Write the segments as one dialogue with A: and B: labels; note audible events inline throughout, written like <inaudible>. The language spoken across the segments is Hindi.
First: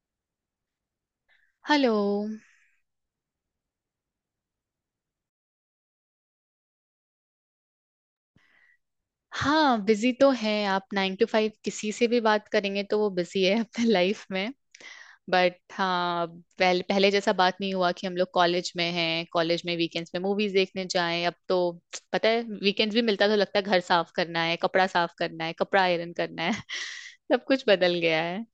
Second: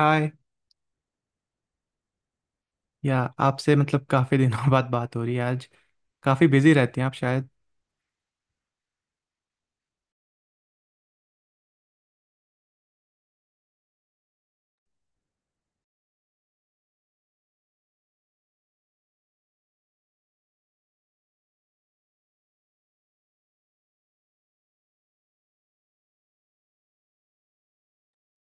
A: हाय।
B: हेलो।
A: आपसे मतलब काफ़ी दिनों <laughs> बाद बात हो रही है आज। काफ़ी बिजी रहती हैं आप शायद।
B: हाँ, बिजी तो है। आप 9 टू 5 किसी से भी बात करेंगे तो वो बिजी है <laughs> अपने लाइफ में। बट हाँ, पहले पहले जैसा बात नहीं हुआ कि हम लोग कॉलेज में हैं, कॉलेज में वीकेंड्स में मूवीज देखने जाएं। अब तो पता है वीकेंड्स भी मिलता तो लगता है घर साफ करना है, कपड़ा साफ करना है, कपड़ा आयरन करना है। <laughs> सब कुछ बदल गया है।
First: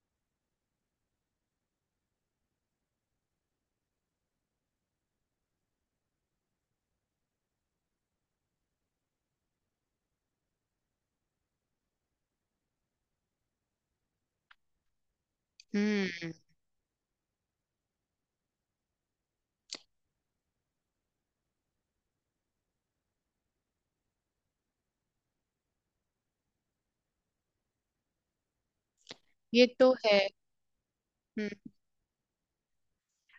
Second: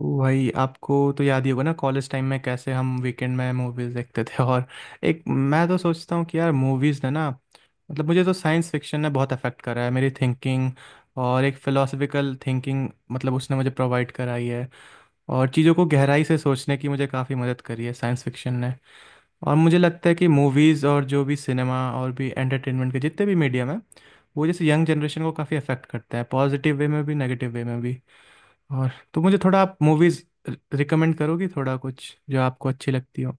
A: ओ भाई, आपको तो याद ही होगा ना कॉलेज टाइम में कैसे हम वीकेंड में मूवीज़ देखते थे <laughs> और एक मैं तो सोचता हूँ कि यार, मूवीज़ ने ना मतलब, मुझे तो साइंस फिक्शन ने बहुत अफेक्ट करा है मेरी थिंकिंग। और एक फ़िलोसफिकल थिंकिंग मतलब उसने मुझे प्रोवाइड कराई है। और चीज़ों को गहराई
B: हम्म।
A: से सोचने की मुझे काफ़ी मदद करी है साइंस फिक्शन। और मुझे लगता है कि मूवीज़ और जो भी सिनेमा और भी एंटरटेनमेंट के जितने भी मीडियम है, वो जैसे यंग जनरेशन को काफ़ी अफेक्ट करता है, पॉजिटिव वे में भी नेगेटिव वे में भी। और तो मुझे थोड़ा
B: ये
A: आप
B: तो है।
A: मूवीज़ रिकमेंड करोगी
B: हम्म।
A: थोड़ा कुछ जो आपको अच्छी लगती हो।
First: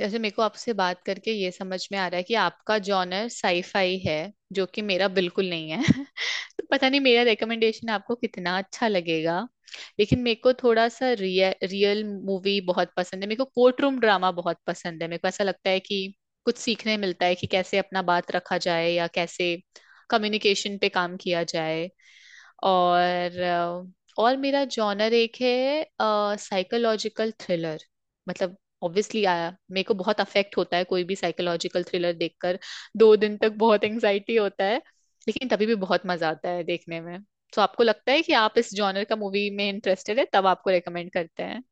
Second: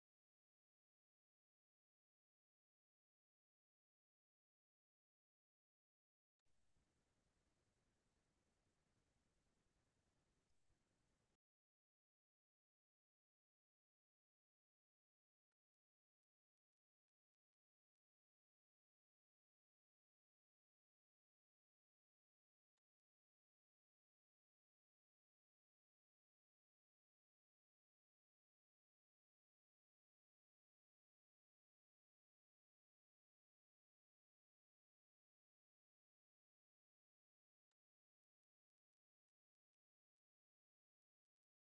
B: जैसे मेरे को आपसे बात करके ये समझ में आ रहा है कि आपका जॉनर साईफाई है, जो कि मेरा बिल्कुल नहीं है। <laughs> तो पता नहीं मेरा रिकमेंडेशन आपको कितना अच्छा लगेगा, लेकिन मेरे को थोड़ा सा रियल मूवी बहुत पसंद है। मेरे को कोर्ट रूम ड्रामा बहुत पसंद है। मेरे को ऐसा लगता है कि कुछ सीखने मिलता है कि कैसे अपना बात रखा जाए या कैसे कम्युनिकेशन पे काम किया जाए। और और मेरा जॉनर एक है साइकोलॉजिकल थ्रिलर। मतलब ऑब्वियसली आया मेरे को बहुत अफेक्ट होता है कोई भी साइकोलॉजिकल थ्रिलर देखकर। दो दिन तक बहुत एंजाइटी होता है, लेकिन तभी भी बहुत मजा आता है देखने में। तो आपको लगता है कि आप इस जॉनर का मूवी में इंटरेस्टेड है तब आपको रेकमेंड करते हैं।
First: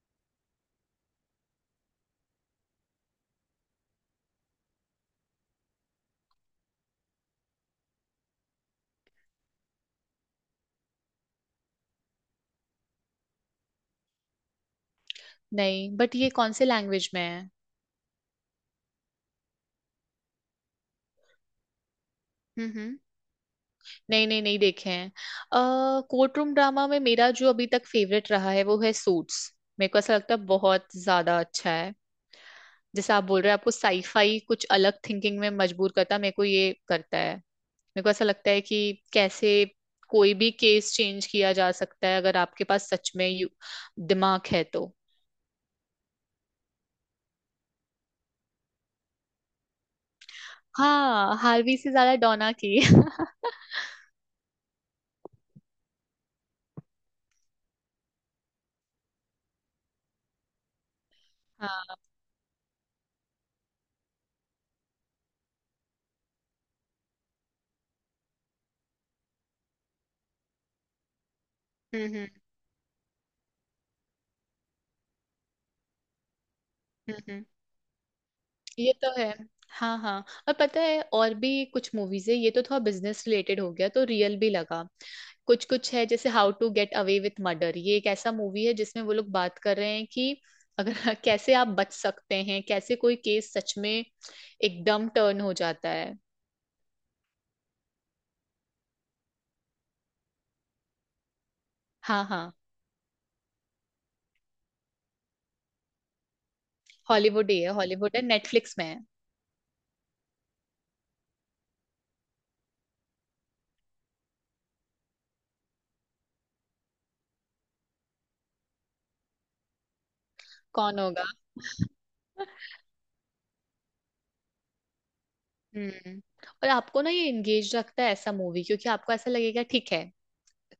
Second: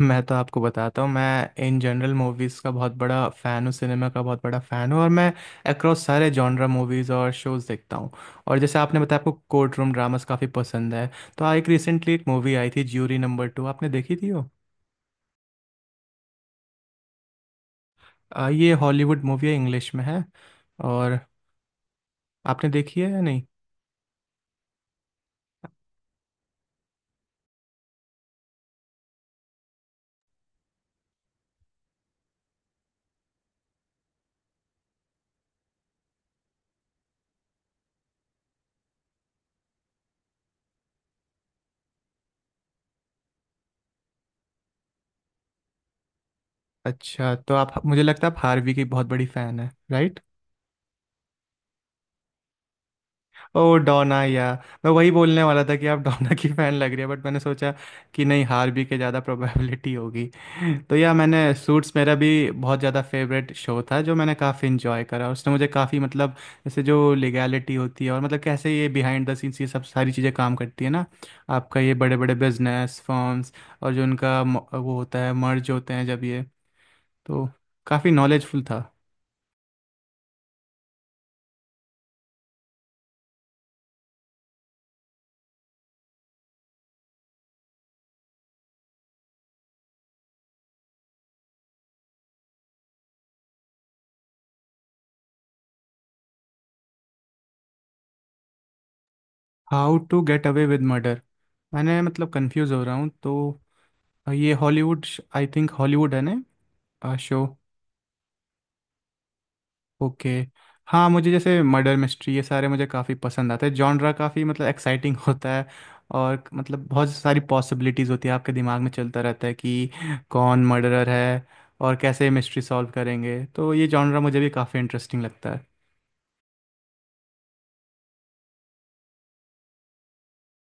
A: मैं तो आपको बताता हूँ, मैं इन जनरल मूवीज़ का बहुत बड़ा फ़ैन हूँ, सिनेमा का बहुत बड़ा फ़ैन हूँ और मैं अक्रॉस सारे जॉनरा मूवीज़ और शोज़ देखता हूँ। और जैसे आपने बताया आपको कोर्ट रूम ड्रामास काफ़ी पसंद है, तो आ एक, रिसेंटली एक मूवी आई थी ज्यूरी नंबर टू, आपने देखी थी वो?
B: नहीं, बट ये कौन से लैंग्वेज में है?
A: ये हॉलीवुड मूवी है, इंग्लिश में है। और आपने
B: हम्म हम्म।
A: देखी है या नहीं।
B: नहीं नहीं नहीं देखे हैं। अ कोर्ट रूम ड्रामा में मेरा जो अभी तक फेवरेट रहा है वो है सूट्स। मेरे को ऐसा लगता है बहुत ज्यादा अच्छा है। जैसे आप बोल रहे हैं आपको साईफाई कुछ अलग थिंकिंग में मजबूर करता है, मेरे को ये करता है। मेरे को ऐसा लगता है कि कैसे कोई भी केस चेंज किया जा सकता है अगर आपके पास सच में दिमाग है तो।
A: अच्छा, तो आप, मुझे लगता है आप हार्वी की बहुत बड़ी फैन है, राइट।
B: हाँ, हार्वी से ज्यादा डोना की। <laughs>
A: ओ डोना। मैं वही बोलने वाला था कि आप डोना की फैन लग रही है, बट मैंने सोचा कि नहीं, हार भी के ज़्यादा प्रोबेबिलिटी होगी। तो मैंने सूट्स,
B: हाँ।
A: मेरा भी बहुत ज़्यादा फेवरेट शो था, जो मैंने काफ़ी इंजॉय करा। उसने मुझे काफ़ी मतलब जैसे जो लीगैलिटी होती है और मतलब कैसे ये बिहाइंड द सीन्स, ये सब सारी चीज़ें काम करती है ना, आपका ये बड़े
B: हम्म।
A: बड़े बिजनेस फर्म्स और जो उनका वो होता है मर्ज होते हैं जब ये,
B: हम्म हम्म।
A: तो काफ़ी नॉलेजफुल था।
B: ये तो है। हाँ हाँ। और पता है और भी कुछ मूवीज है, ये तो थोड़ा बिजनेस रिलेटेड हो गया तो रियल भी लगा। कुछ कुछ है जैसे how to get away with murder. ये एक ऐसा मूवी है जिसमें वो लोग बात कर रहे हैं कि अगर <laughs> कैसे आप बच सकते हैं, कैसे कोई केस सच में एकदम टर्न हो जाता है।
A: How to get away with murder, मैंने
B: हाँ
A: मतलब
B: हाँ।
A: कंफ्यूज हो रहा हूँ तो। और ये हॉलीवुड, आई थिंक हॉलीवुड है ना शो।
B: हॉलीवुड ही है, हॉलीवुड है, नेटफ्लिक्स में है।
A: ओके। हाँ, मुझे जैसे मर्डर मिस्ट्री, ये सारे मुझे काफ़ी पसंद आते हैं जॉनरा, काफ़ी मतलब एक्साइटिंग <laughs> होता है। और मतलब बहुत सारी पॉसिबिलिटीज़ होती है, आपके दिमाग में चलता रहता है कि कौन
B: कौन
A: मर्डरर
B: होगा?
A: है और कैसे मिस्ट्री
B: <laughs>
A: सॉल्व करेंगे। तो ये जॉनरा मुझे भी काफ़ी इंटरेस्टिंग लगता है।
B: हम्म। और आपको ना ये एंगेज रखता है ऐसा मूवी, क्योंकि आपको ऐसा लगेगा ठीक है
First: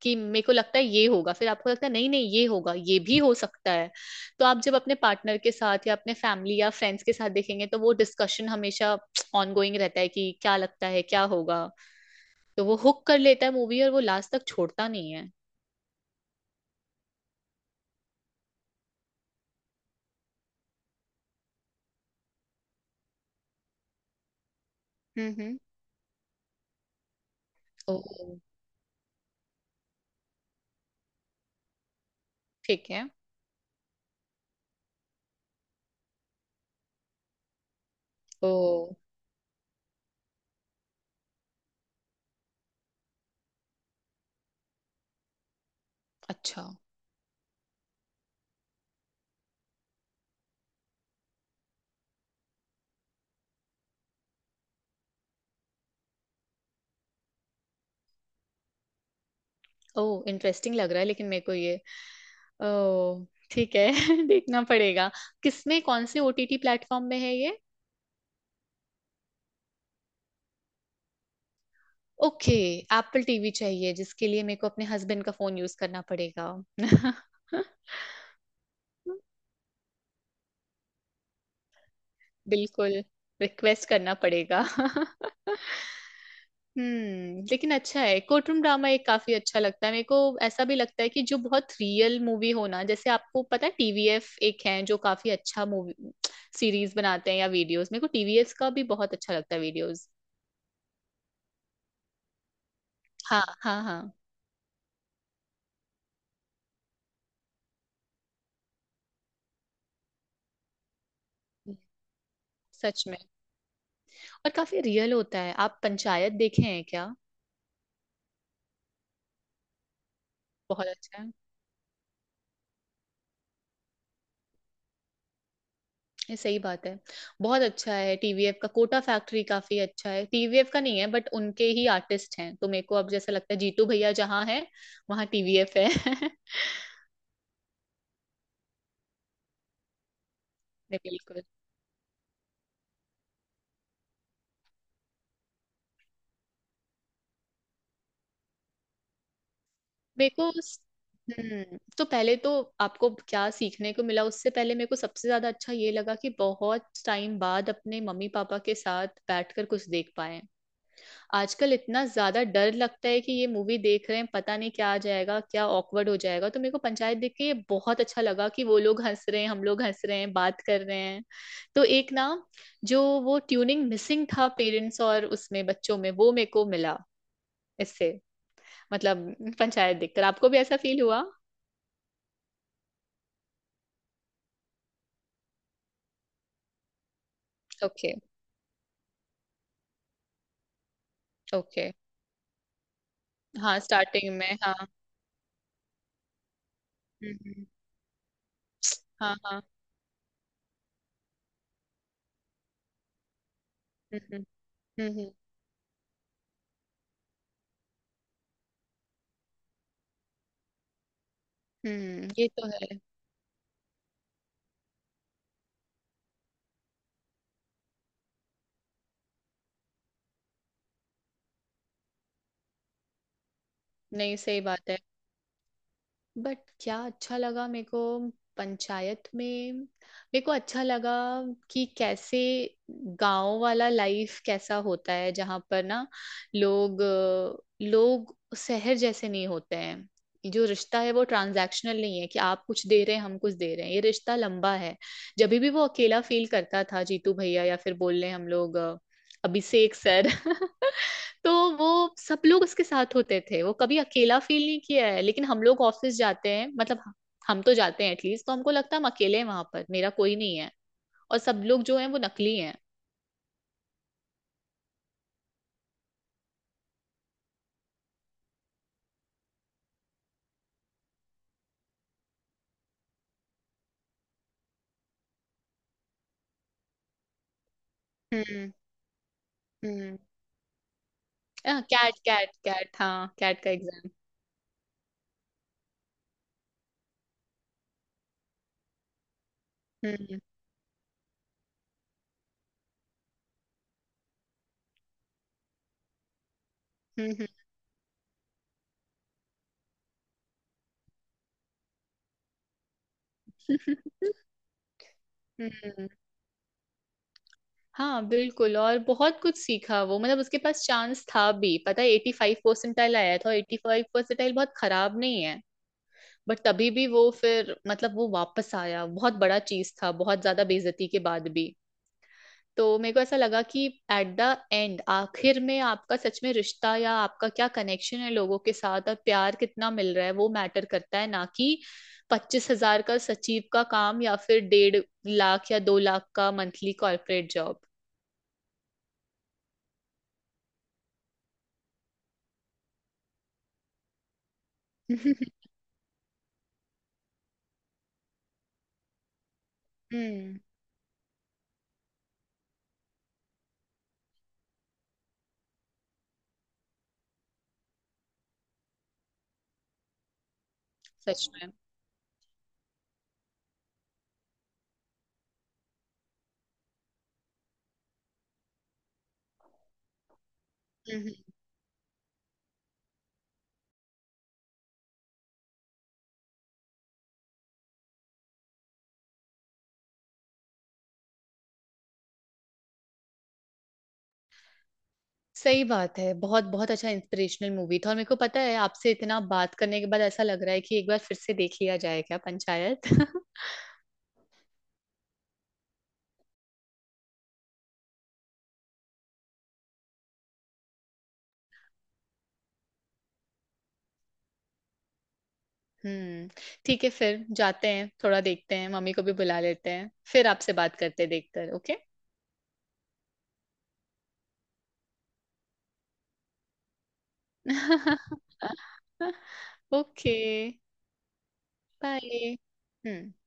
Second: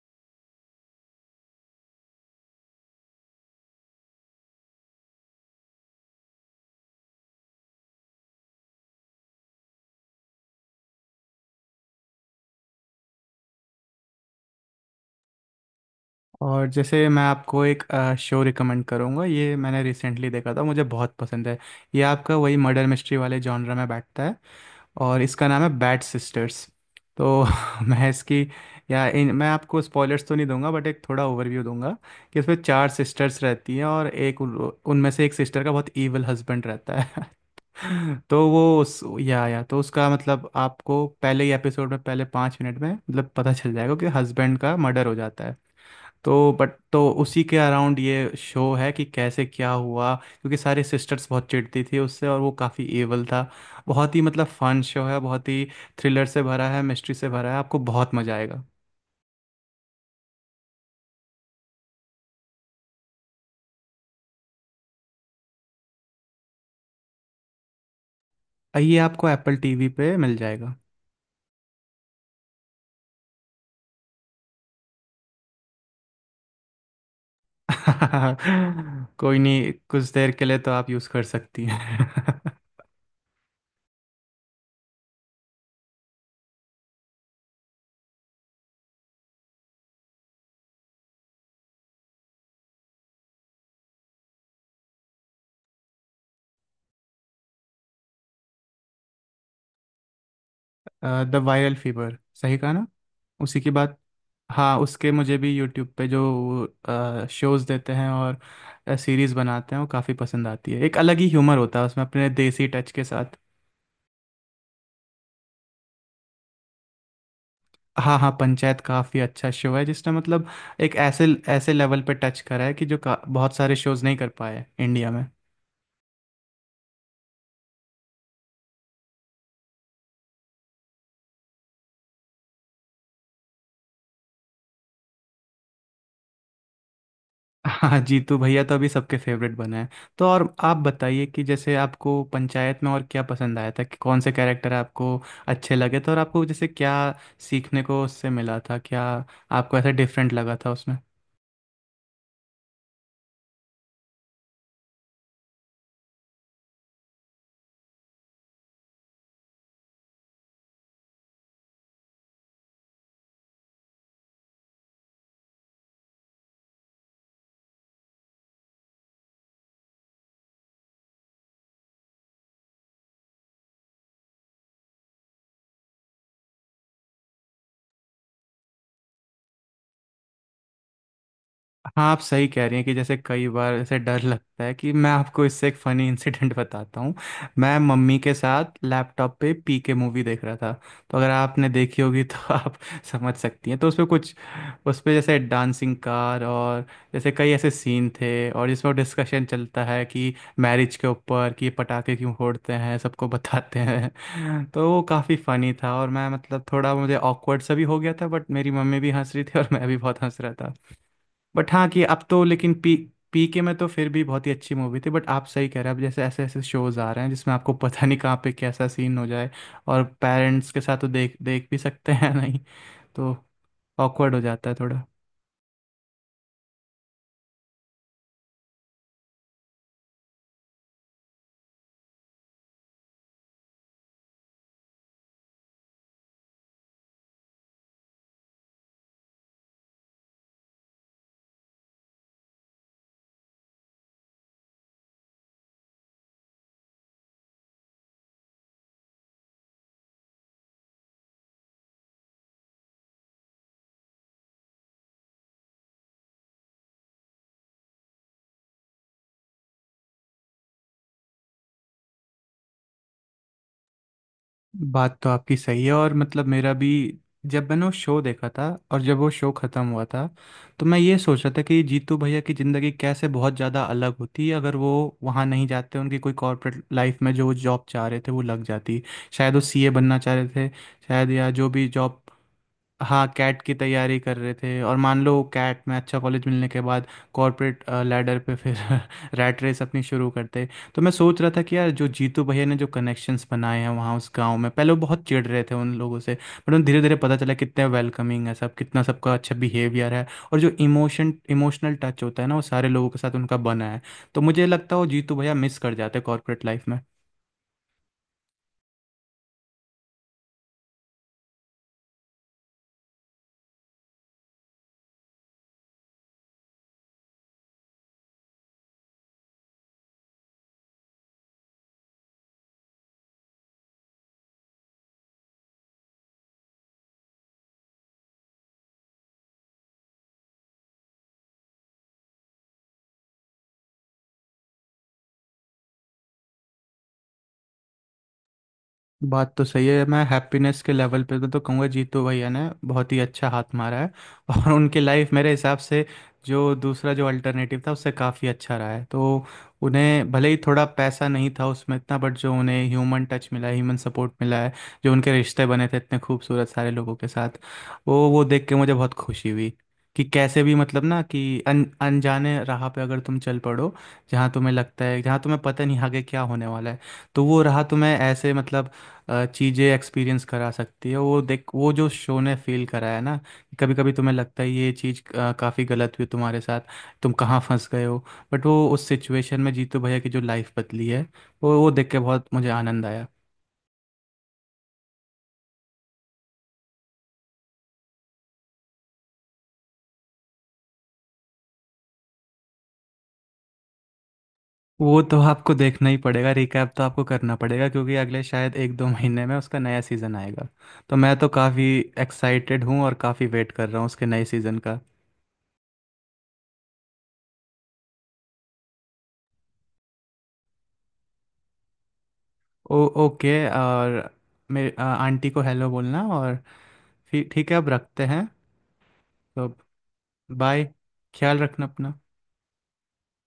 B: कि मेरे को लगता है ये होगा, फिर आपको लगता है नहीं नहीं ये होगा, ये भी हो सकता है। तो आप जब अपने पार्टनर के साथ या अपने फैमिली या फ्रेंड्स के साथ देखेंगे तो वो डिस्कशन हमेशा ऑनगोइंग रहता है कि क्या लगता है क्या होगा। तो वो हुक कर लेता है मूवी, और वो लास्ट तक छोड़ता नहीं है।
A: और जैसे मैं आपको एक शो रिकमेंड करूँगा, ये मैंने रिसेंटली देखा था, मुझे बहुत पसंद है। ये आपका वही मर्डर मिस्ट्री वाले जॉनरा में बैठता है, और इसका
B: हम्म।
A: नाम है बैट सिस्टर्स। तो <laughs> मैं
B: ओह।
A: इसकी या इन मैं आपको स्पॉयलर्स तो नहीं दूंगा, बट एक थोड़ा ओवरव्यू दूंगा कि इसमें चार
B: ठीक है।
A: सिस्टर्स रहती हैं और एक उनमें से एक सिस्टर का बहुत ईवल हस्बैंड रहता है। <laughs> तो वो
B: ओह,
A: उस, या तो उसका मतलब आपको पहले ही एपिसोड में पहले 5 मिनट में मतलब पता चल जाएगा कि हस्बैंड का मर्डर हो जाता है। तो
B: अच्छा।
A: बट तो उसी के अराउंड ये शो है कि कैसे क्या हुआ, क्योंकि सारे सिस्टर्स बहुत चिढ़ती थी उससे और वो काफ़ी एवल था। बहुत ही मतलब फन शो है, बहुत ही थ्रिलर से भरा है, मिस्ट्री से भरा है, आपको बहुत मज़ा आएगा।
B: ओह, इंटरेस्टिंग लग रहा है, लेकिन मेरे को ये ओह ठीक है। <laughs> देखना पड़ेगा। किसमें, कौन से ओटीटी प्लेटफॉर्म में है ये?
A: ये आपको एप्पल टीवी पे मिल जाएगा।
B: ओके। एप्पल टीवी चाहिए जिसके लिए मेरे को अपने हस्बैंड का फोन यूज करना पड़ेगा। <laughs>
A: <laughs> कोई नहीं, कुछ देर के लिए तो आप यूज़ कर सकती हैं। <laughs>
B: बिल्कुल। रिक्वेस्ट करना पड़ेगा। <laughs> हम्म, लेकिन अच्छा है कोर्टरूम ड्रामा एक, काफी अच्छा लगता है मेरे को। ऐसा भी लगता है कि जो बहुत रियल मूवी हो ना, जैसे आपको पता है टीवीएफ एक है जो काफी अच्छा मूवी सीरीज बनाते हैं या वीडियोस, मेरे को टीवीएफ का भी बहुत अच्छा लगता है वीडियोस।
A: द वायरल फीवर, सही कहा ना,
B: हाँ
A: उसी की
B: हाँ
A: बात।
B: हाँ।
A: हाँ, उसके मुझे भी यूट्यूब पे जो शोज देते हैं और सीरीज बनाते हैं, वो काफ़ी पसंद आती है। एक अलग ही ह्यूमर होता है उसमें, अपने देसी टच के
B: सच में।
A: साथ।
B: और काफी रियल होता है। आप पंचायत देखे हैं क्या?
A: हाँ हाँ, पंचायत काफ़ी अच्छा शो है जिसने मतलब
B: बहुत
A: एक
B: अच्छा
A: ऐसे
B: है।
A: ऐसे लेवल पे टच करा है कि जो बहुत सारे शोज नहीं कर पाए इंडिया में।
B: ये सही बात है। बहुत अच्छा है। टीवीएफ का कोटा फैक्ट्री काफी अच्छा है, टीवीएफ का नहीं है बट उनके ही आर्टिस्ट हैं, तो मेरे को अब जैसा लगता है जीतू भैया जहाँ है वहाँ टीवीएफ है। <laughs>
A: हाँ, जीतू भैया तो अभी सबके फेवरेट बना है। तो और आप
B: नहीं,
A: बताइए कि
B: बिल्कुल।
A: जैसे आपको पंचायत में और क्या पसंद आया था, कि कौन से कैरेक्टर आपको अच्छे लगे थे और आपको जैसे क्या सीखने को उससे मिला था, क्या आपको ऐसा
B: मेरे
A: डिफरेंट
B: को
A: लगा था उसमें।
B: हम्म, तो पहले तो आपको क्या सीखने को मिला उससे पहले मेरे को सबसे ज्यादा अच्छा ये लगा कि बहुत टाइम बाद अपने मम्मी पापा के साथ बैठकर कुछ देख पाए। आजकल इतना ज्यादा डर लगता है कि ये मूवी देख रहे हैं, पता नहीं क्या आ जाएगा, क्या ऑकवर्ड हो जाएगा। तो मेरे को पंचायत देख के ये बहुत अच्छा लगा कि वो लोग हंस रहे हैं, हम लोग हंस रहे हैं, बात कर रहे हैं। तो एक ना जो वो ट्यूनिंग मिसिंग था पेरेंट्स और उसमें बच्चों में, वो मेरे को मिला इससे। मतलब पंचायत देखकर आपको भी ऐसा फील हुआ?
A: हाँ, आप सही कह रही हैं कि जैसे कई बार ऐसे डर लगता है, कि मैं आपको इससे एक फ़नी इंसिडेंट <laughs> बताता हूँ। मैं
B: ओके।
A: मम्मी के साथ लैपटॉप पे पी के मूवी देख रहा था, तो अगर आपने
B: ओके।
A: देखी होगी तो <laughs> आप समझ सकती हैं।
B: हाँ,
A: तो उसमें
B: स्टार्टिंग
A: कुछ,
B: में हाँ।
A: उसमें जैसे डांसिंग कार और जैसे
B: हम्म
A: कई
B: हम्म,
A: ऐसे सीन थे और जिसमें
B: हाँ
A: डिस्कशन
B: हाँ।
A: चलता है कि मैरिज के ऊपर कि पटाखे क्यों फोड़ते हैं, सबको बताते
B: हम्म।
A: हैं <laughs> तो वो
B: हम्म हम्म,
A: काफ़ी फ़नी था और मैं मतलब थोड़ा मुझे ऑकवर्ड सा भी हो गया था, बट मेरी मम्मी भी हंस रही थी और मैं भी बहुत हंस रहा था। बट हाँ कि अब तो,
B: ये तो
A: लेकिन पी
B: है।
A: पी के में तो फिर भी बहुत ही अच्छी मूवी थी। बट आप सही कह रहे हैं, अब जैसे ऐसे ऐसे शोज आ रहे हैं जिसमें आपको पता नहीं कहाँ पे कैसा सीन हो जाए। और पेरेंट्स के साथ तो देख देख भी सकते हैं <laughs> नहीं, तो ऑकवर्ड
B: नहीं,
A: हो
B: सही
A: जाता है
B: बात है।
A: थोड़ा।
B: बट क्या अच्छा लगा मेरे को पंचायत में, मेरे को अच्छा लगा कि कैसे गांव वाला लाइफ कैसा होता है, जहाँ पर ना लोग लोग शहर जैसे नहीं होते हैं, जो रिश्ता है वो ट्रांजैक्शनल नहीं है कि आप कुछ दे रहे हैं हम कुछ दे रहे हैं, ये रिश्ता लंबा है। जब भी वो अकेला फील करता था जीतू भैया या फिर बोल रहे हम लोग अभिषेक सर, <laughs> तो वो सब लोग उसके साथ होते थे, वो कभी अकेला फील नहीं किया है। लेकिन हम लोग ऑफिस जाते हैं मतलब हम तो जाते हैं एटलीस्ट, तो हमको लगता है हम अकेले हैं वहां पर, मेरा कोई नहीं है और सब लोग जो हैं वो नकली हैं।
A: बात तो आपकी सही है और मतलब मेरा भी, जब मैंने वो शो देखा था और जब वो शो ख़त्म हुआ था, तो मैं ये सोच रहा था कि जीतू भैया की ज़िंदगी कैसे बहुत ज़्यादा अलग होती अगर वो वहाँ नहीं जाते, उनकी कोई कॉर्पोरेट लाइफ में जो जॉब चाह रहे थे वो लग
B: हम्म
A: जाती। शायद वो सीए
B: हम्म।
A: बनना चाह रहे थे, शायद, या जो भी
B: कैट
A: जॉब।
B: कैट कैट,
A: हाँ,
B: हाँ,
A: कैट
B: कैट का
A: की
B: एग्जाम।
A: तैयारी कर रहे थे और मान लो कैट में अच्छा कॉलेज मिलने के बाद कॉर्पोरेट लैडर पे फिर <laughs> रैट रेस अपनी शुरू
B: हम्म
A: करते। तो मैं सोच रहा था कि यार, जो जीतू भैया ने जो कनेक्शंस बनाए हैं वहाँ उस गांव में, पहले वो बहुत चिढ़ रहे थे उन लोगों से, बट उन्हें धीरे धीरे पता
B: हम्म।
A: चला कितने वेलकमिंग है सब, कितना सबका अच्छा बिहेवियर है। और जो इमोशनल टच होता है ना, वो सारे लोगों के साथ उनका बना है।
B: <laughs>
A: तो मुझे लगता है वो जीतू भैया मिस कर
B: हम्म।
A: जाते कॉर्पोरेट लाइफ में।
B: हाँ बिल्कुल, और बहुत कुछ सीखा वो। मतलब उसके पास चांस था भी, पता है 85 परसेंटाइल आया था, और 85 परसेंटाइल बहुत खराब नहीं है। बट तभी भी वो फिर मतलब वो वापस आया, बहुत बड़ा चीज था बहुत ज्यादा बेइज्जती के बाद भी। तो मेरे को ऐसा लगा कि एट द एंड, आखिर में आपका सच में रिश्ता या आपका क्या कनेक्शन है लोगों के साथ और प्यार कितना मिल रहा है, वो मैटर करता है ना कि 25 हजार का सचिव का काम या फिर 1.5 लाख या 2 लाख का मंथली कॉर्पोरेट जॉब।
A: बात तो सही है, मैं हैप्पीनेस के लेवल पे तो कहूँगा जीतू भैया ने बहुत ही अच्छा हाथ मारा है <laughs> और उनकी लाइफ मेरे
B: <laughs>
A: हिसाब से जो दूसरा जो अल्टरनेटिव था उससे काफ़ी अच्छा रहा है। तो उन्हें भले ही
B: हम्म।
A: थोड़ा पैसा नहीं था उसमें इतना, बट जो उन्हें ह्यूमन टच मिला है, ह्यूमन सपोर्ट मिला है, जो उनके रिश्ते बने थे इतने खूबसूरत सारे लोगों के साथ, वो देख के मुझे बहुत खुशी हुई। कि कैसे भी मतलब ना कि
B: सच
A: अन अनजाने राह पे अगर तुम चल पड़ो जहाँ तुम्हें लगता है, जहाँ तुम्हें पता नहीं आगे क्या होने वाला है, तो वो राह तुम्हें ऐसे मतलब चीज़ें एक्सपीरियंस करा सकती है।
B: में।
A: वो देख, वो जो शो ने फील कराया ना, कभी कभी तुम्हें लगता है ये चीज़ काफ़ी गलत हुई तुम्हारे साथ, तुम कहाँ फंस गए हो। बट वो उस सिचुएशन में जीतू भैया की जो लाइफ बदली है, वो देख के बहुत मुझे आनंद आया।
B: सही बात है, बहुत बहुत अच्छा इंस्पिरेशनल मूवी था। और मेरे को पता है आपसे इतना बात करने के बाद ऐसा लग रहा है कि एक बार फिर से देख लिया जाए क्या पंचायत। <laughs>
A: वो तो आपको देखना ही पड़ेगा, रिकैप तो आपको करना पड़ेगा क्योंकि अगले शायद एक दो महीने में उसका नया सीज़न आएगा। तो मैं तो काफ़ी एक्साइटेड हूँ और काफ़ी वेट कर रहा हूँ उसके नए सीज़न का।
B: हम्म। ठीक है, फिर जाते हैं थोड़ा देखते हैं, मम्मी को भी बुला लेते हैं, फिर आपसे बात करते हैं देखकर। ओके।
A: ओ ओके। और मेरे आंटी को हेलो बोलना और फिर ठीक है अब रखते
B: <laughs>
A: हैं। तो अब
B: ओके।
A: बाय। ख्याल रखना अपना।
B: बाय। हम्म।